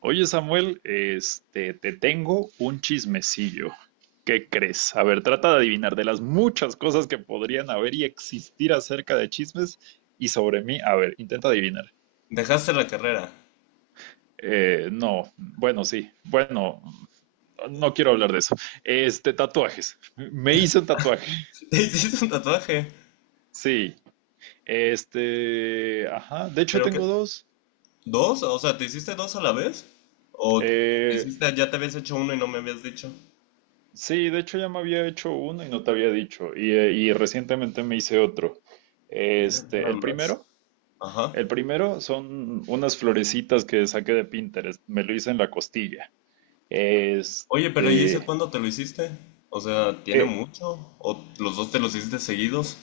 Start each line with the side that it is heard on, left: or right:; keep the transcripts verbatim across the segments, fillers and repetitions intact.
right: Oye, Samuel, este, te tengo un chismecillo. ¿Qué crees? A ver, trata de adivinar de las muchas cosas que podrían haber y existir acerca de chismes y sobre mí. A ver, intenta adivinar.
left: Dejaste la carrera.
right: Eh, no, bueno, sí, bueno, no quiero hablar de eso. Este, tatuajes. Me hice un tatuaje.
left: ¿Te hiciste un tatuaje?
right: Sí, este, ajá, de hecho
left: ¿Pero qué?
right: tengo dos.
left: ¿Dos? O sea, ¿te hiciste dos a la vez? ¿O te
right: Eh,
left: hiciste, ya te habías hecho uno y no me habías dicho?
right: Sí, de hecho ya me había hecho uno y no te había dicho. Y, eh, y recientemente me hice otro.
left: Mira,
right: Este,
left: nada
right: el
left: más.
right: primero,
left: Ajá.
right: el primero son unas florecitas que saqué de Pinterest. Me lo hice en la costilla.
left: Oye, pero ¿y ese
right: Este,
left: cuándo te lo hiciste? O sea, ¿tiene
right: eh,
left: mucho? ¿O los dos te los hiciste seguidos?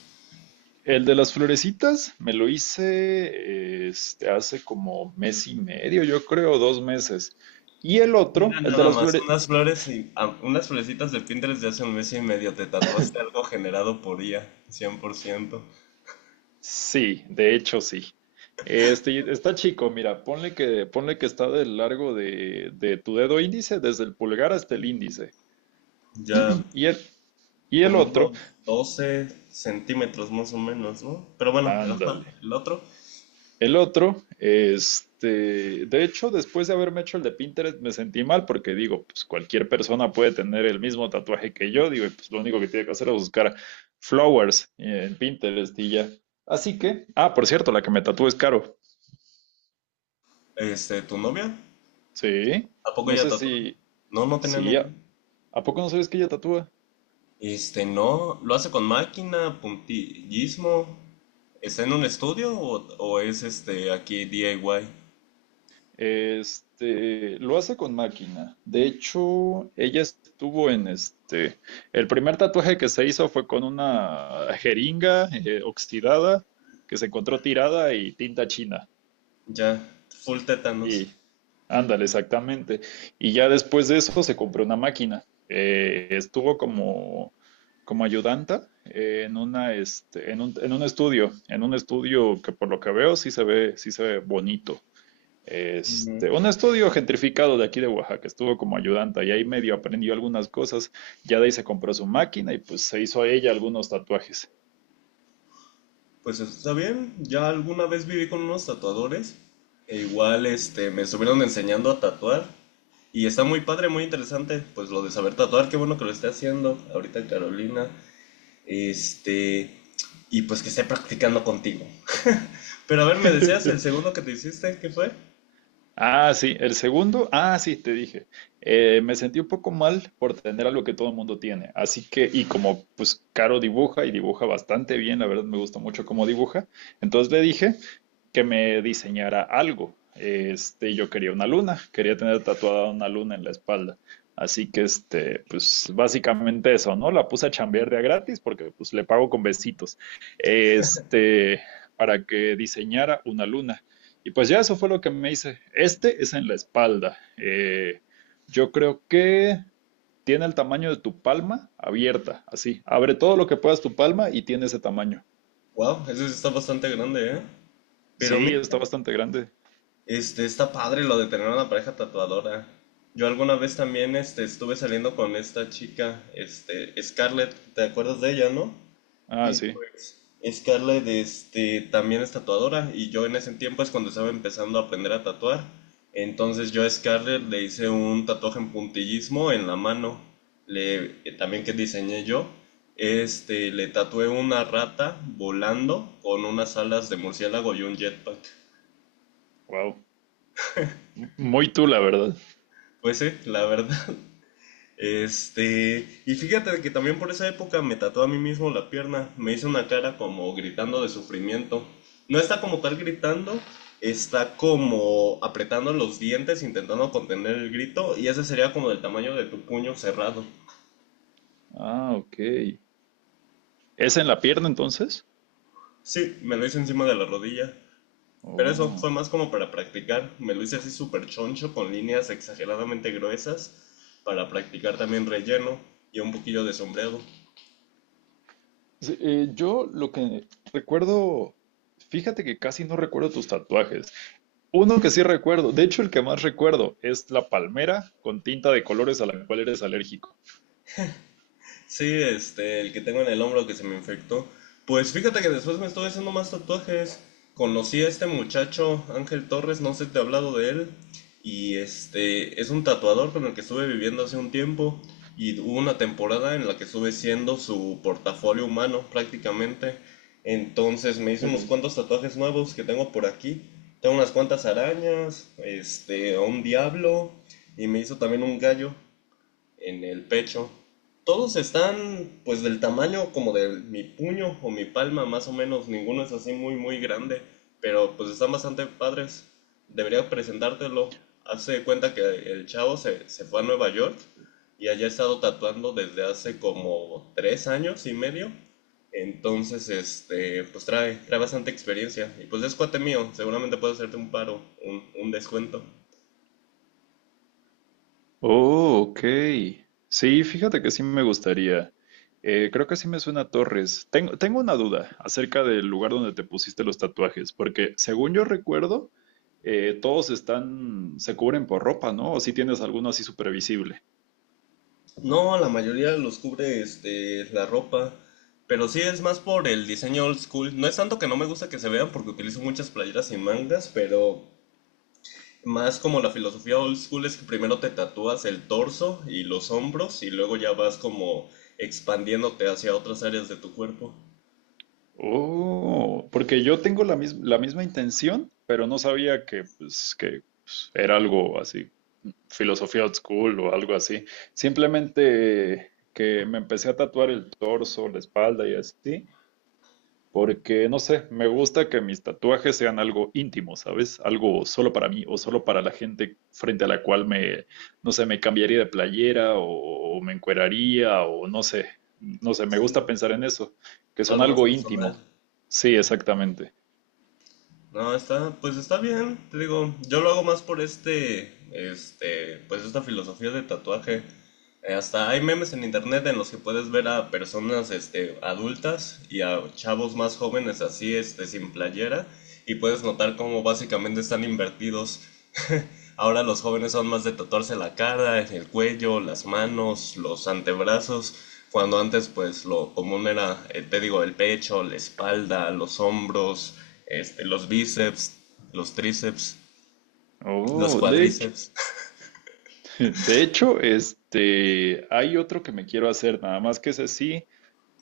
right: el de las florecitas me lo hice este, hace como mes y medio, yo creo, dos meses. Y el
left: Mira,
right: otro, el de
left: nada
right: las
left: más,
right: flores,
left: unas flores y ah, unas florecitas de Pinterest de hace un mes y medio. Te tatuaste algo generado por I A, cien por ciento.
right: sí, de hecho sí. Este, está chico, mira, ponle que, ponle que está del largo de, de tu dedo índice, desde el pulgar hasta el índice.
left: Ya.
right: Y el, y el
left: Como
right: otro,
left: unos doce centímetros más o menos, ¿no? Pero bueno, el,
right: ándale.
left: ajá, el otro,
right: El otro, este, de hecho, después de haberme hecho el de Pinterest, me sentí mal porque digo, pues cualquier persona puede tener el mismo tatuaje que yo, digo, y pues lo único que tiene que hacer es buscar flowers en Pinterest y ya. Así que, ah, por cierto, la que me tatúa es Caro.
left: este, tu novia,
right: Sí,
left: ¿a poco
right: no
left: ella
right: sé
left: tatúa?
right: si,
left: No, no tenía ni
right: sí.
left: idea.
right: ¿A poco no sabes que ella tatúa?
left: Este, no, lo hace con máquina, puntillismo. ¿Está en un estudio o, o es este aquí D I Y?
right: Este, lo hace con máquina. De hecho, ella estuvo en este, el primer tatuaje que se hizo fue con una jeringa eh, oxidada que se encontró tirada y tinta china.
left: Ya, full tétanos.
right: Y ándale, exactamente. Y ya después de eso se compró una máquina. Eh, estuvo como, como ayudanta eh, en una, este, en un, en un estudio, en un estudio que por lo que veo sí se ve, sí se ve bonito.
left: Ujú.
right: Este, un estudio gentrificado de aquí de Oaxaca, estuvo como ayudante y ahí medio aprendió algunas cosas, ya de ahí se compró su máquina y pues se hizo a ella algunos tatuajes.
left: Pues está bien, ya alguna vez viví con unos tatuadores e igual este me estuvieron enseñando a tatuar y está muy padre, muy interesante, pues lo de saber tatuar, qué bueno que lo esté haciendo ahorita Carolina, este y pues que esté practicando contigo. Pero a ver, me decías el segundo que te hiciste, ¿qué fue?
right: Ah, sí, el segundo, ah, sí, te dije, eh, me sentí un poco mal por tener algo que todo el mundo tiene, así que, y como pues Caro dibuja y dibuja bastante bien, la verdad me gusta mucho cómo dibuja, entonces le dije que me diseñara algo, este, yo quería una luna, quería tener tatuada una luna en la espalda, así que, este, pues básicamente eso, ¿no? La puse a chambear de a gratis porque pues le pago con besitos, este, para que diseñara una luna. Y pues ya eso fue lo que me hice. Este es en la espalda. Eh, yo creo que tiene el tamaño de tu palma abierta, así. Abre todo lo que puedas tu palma y tiene ese tamaño.
left: Wow, eso sí está bastante grande, ¿eh? Pero
right: Sí,
left: mira.
right: está bastante grande.
left: Este, está padre lo de tener una pareja tatuadora. Yo alguna vez también, este, estuve saliendo con esta chica, este, Scarlett, ¿te acuerdas de ella, no?
right: Ah,
left: Y
right: sí.
left: pues, Scarlett, este, también es tatuadora y yo en ese tiempo es cuando estaba empezando a aprender a tatuar. Entonces yo a Scarlett le hice un tatuaje en puntillismo en la mano, le, eh, también que diseñé yo. Este, le tatué una rata volando con unas alas de murciélago y un jetpack.
right: Wow. M- Muy tú, la verdad.
left: Pues sí, la verdad. Este, y fíjate que también por esa época me tatué a mí mismo la pierna, me hice una cara como gritando de sufrimiento. No está como tal gritando, está como apretando los dientes, intentando contener el grito, y ese sería como del tamaño de tu puño cerrado.
right: Ah, ok. ¿Es en la pierna entonces?
left: Sí, me lo hice encima de la rodilla, pero eso
right: Oh.
left: fue más como para practicar, me lo hice así súper choncho, con líneas exageradamente gruesas, para practicar también relleno y un poquillo de sombreado.
right: Sí, eh, yo lo que recuerdo, fíjate que casi no recuerdo tus tatuajes. Uno que sí recuerdo, de hecho el que más recuerdo es la palmera con tinta de colores a la cual eres alérgico.
left: Sí, este, el que tengo en el hombro que se me infectó. Pues fíjate que después me estuve haciendo más tatuajes. Conocí a este muchacho, Ángel Torres, no sé si te he hablado de él. Y este, es un tatuador con el que estuve viviendo hace un tiempo. Y hubo una temporada en la que estuve siendo su portafolio humano prácticamente. Entonces me hizo unos cuantos tatuajes nuevos que tengo por aquí. Tengo unas cuantas arañas, este, a un diablo. Y me hizo también un gallo en el pecho. Todos están pues del tamaño como de mi puño o mi palma más o menos, ninguno es así muy muy grande, pero pues están bastante padres. Debería presentártelo. Hace de cuenta que el chavo se, se fue a Nueva York y allá ha estado tatuando desde hace como tres años y medio. Entonces, este, pues trae, trae bastante experiencia. Y pues es cuate mío, seguramente puedo hacerte un paro, un, un descuento.
right: Oh, ok. Sí, fíjate que sí me gustaría. Eh, creo que sí me suena a Torres. Tengo, tengo una duda acerca del lugar donde te pusiste los tatuajes, porque según yo recuerdo, eh, todos están, se cubren por ropa, ¿no? O si tienes alguno así supervisible.
left: No, la mayoría los cubre este, la ropa. Pero sí es más por el diseño old school. No es tanto que no me gusta que se vean porque utilizo muchas playeras y mangas, pero más como la filosofía old school es que primero te tatúas el torso y los hombros y luego ya vas como expandiéndote hacia otras áreas de tu cuerpo.
right: Oh, porque yo tengo la, mis- la misma intención, pero no sabía que, pues, que pues, era algo así filosofía old school o algo así. Simplemente que me empecé a tatuar el torso, la espalda y así, porque no sé, me gusta que mis tatuajes sean algo íntimo, ¿sabes? Algo solo para mí o solo para la gente frente a la cual me, no sé, me cambiaría de playera o, o me encueraría o no sé, no sé, me
left: Sí, ¿no?
right: gusta pensar en eso, que son
left: Algo más
right: algo
left: personal.
right: íntimo. Sí, exactamente.
left: No, está, pues está bien, te digo, yo lo hago más por este, este, pues esta filosofía de tatuaje. Eh, hasta hay memes en internet en los que puedes ver a personas, este, adultas y a chavos más jóvenes así, este, sin playera, y puedes notar cómo básicamente están invertidos. Ahora los jóvenes son más de tatuarse la cara, el cuello, las manos, los antebrazos, cuando antes pues lo común era, eh, te digo, el pecho, la espalda, los hombros, este, los bíceps, los tríceps, los
right: Oh, de hecho,
left: cuadríceps.
right: de hecho, este, hay otro que me quiero hacer, nada más que ese sí,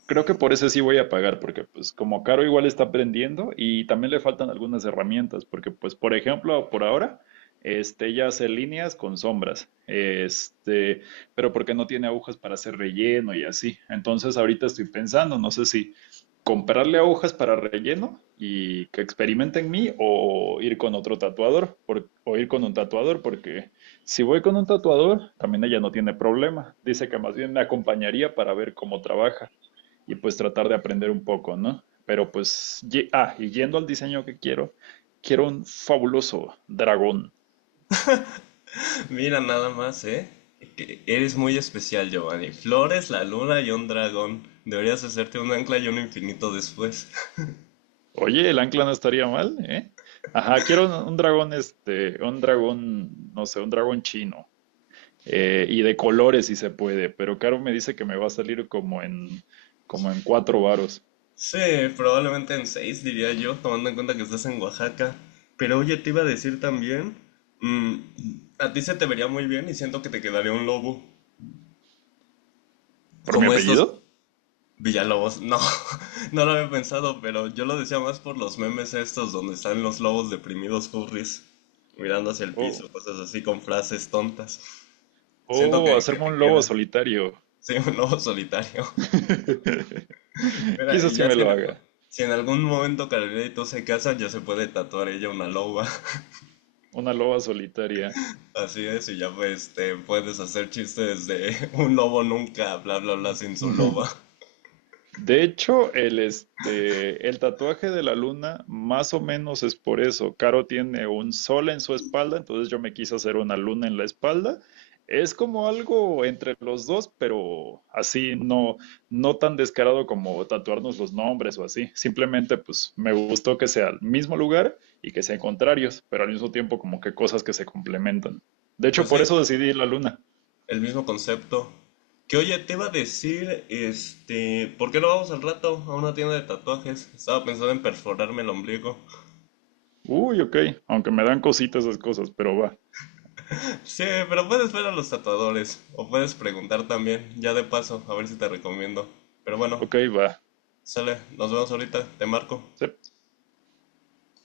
right: creo que por ese sí voy a pagar, porque pues como Caro igual está aprendiendo y también le faltan algunas herramientas, porque pues por ejemplo, por ahora, este, ella hace líneas con sombras, este, pero porque no tiene agujas para hacer relleno y así. Entonces ahorita estoy pensando, no sé si comprarle agujas para relleno y que experimente en mí o ir con otro tatuador, por- o ir con un tatuador, porque si voy con un tatuador, también ella no tiene problema. Dice que más bien me acompañaría para ver cómo trabaja y pues tratar de aprender un poco, ¿no? Pero pues, ye- ah, y yendo al diseño que quiero, quiero un fabuloso dragón.
left: Mira nada más, ¿eh? Que Eres muy especial, Giovanni. Flores, la luna y un dragón. Deberías hacerte un ancla y un infinito después.
right: Oye, el ancla no estaría mal, ¿eh? Ajá, quiero un, un dragón, este, un dragón, no sé, un dragón chino. Eh, y de colores si se puede, pero Caro me dice que me va a salir como en, como en cuatro varos.
left: Sí, probablemente en seis, diría yo, tomando en cuenta que estás en Oaxaca. Pero oye, te iba a decir también, mm, a ti se te vería muy bien y siento que te quedaría un lobo,
right: ¿Por mi
left: como
right: apellido?
left: estos Villalobos. No, no lo había pensado, pero yo lo decía más por los memes estos donde están los lobos deprimidos furries, mirando hacia el
right: Oh,
left: piso, cosas así con frases tontas. Siento
right: oh,
left: que, que
right: hacerme
left: te
right: un lobo
left: queda,
right: solitario.
left: sí, un lobo solitario. Mira,
right: Quizás
left: y
right: sí
left: ya
right: me
left: si en
right: lo
left: algún,
right: haga.
left: si en algún momento Carolina y tú se casan, ya se puede tatuar ella una loba.
right: Una loba solitaria.
left: Así es, y ya pues te puedes hacer chistes de un lobo nunca, bla bla bla, sin su loba.
right: De hecho, el, este, el tatuaje de la luna más o menos es por eso. Caro tiene un sol en su espalda, entonces yo me quise hacer una luna en la espalda. Es como algo entre los dos, pero así no, no tan descarado como tatuarnos los nombres o así. Simplemente pues me gustó que sea el mismo lugar y que sean contrarios, pero al mismo tiempo como que cosas que se complementan. De hecho,
left: Pues sí,
right: por eso decidí la luna.
left: el mismo concepto. Que oye, te iba a decir, este, ¿por qué no vamos al rato a una tienda de tatuajes? Estaba pensando en perforarme el ombligo.
right: Uy, ok, aunque me dan cositas esas cosas, pero va.
left: Sí, pero puedes ver a los tatuadores, o puedes preguntar también, ya de paso, a ver si te recomiendo. Pero bueno,
right: Ok, va.
left: sale, nos vemos ahorita, te marco.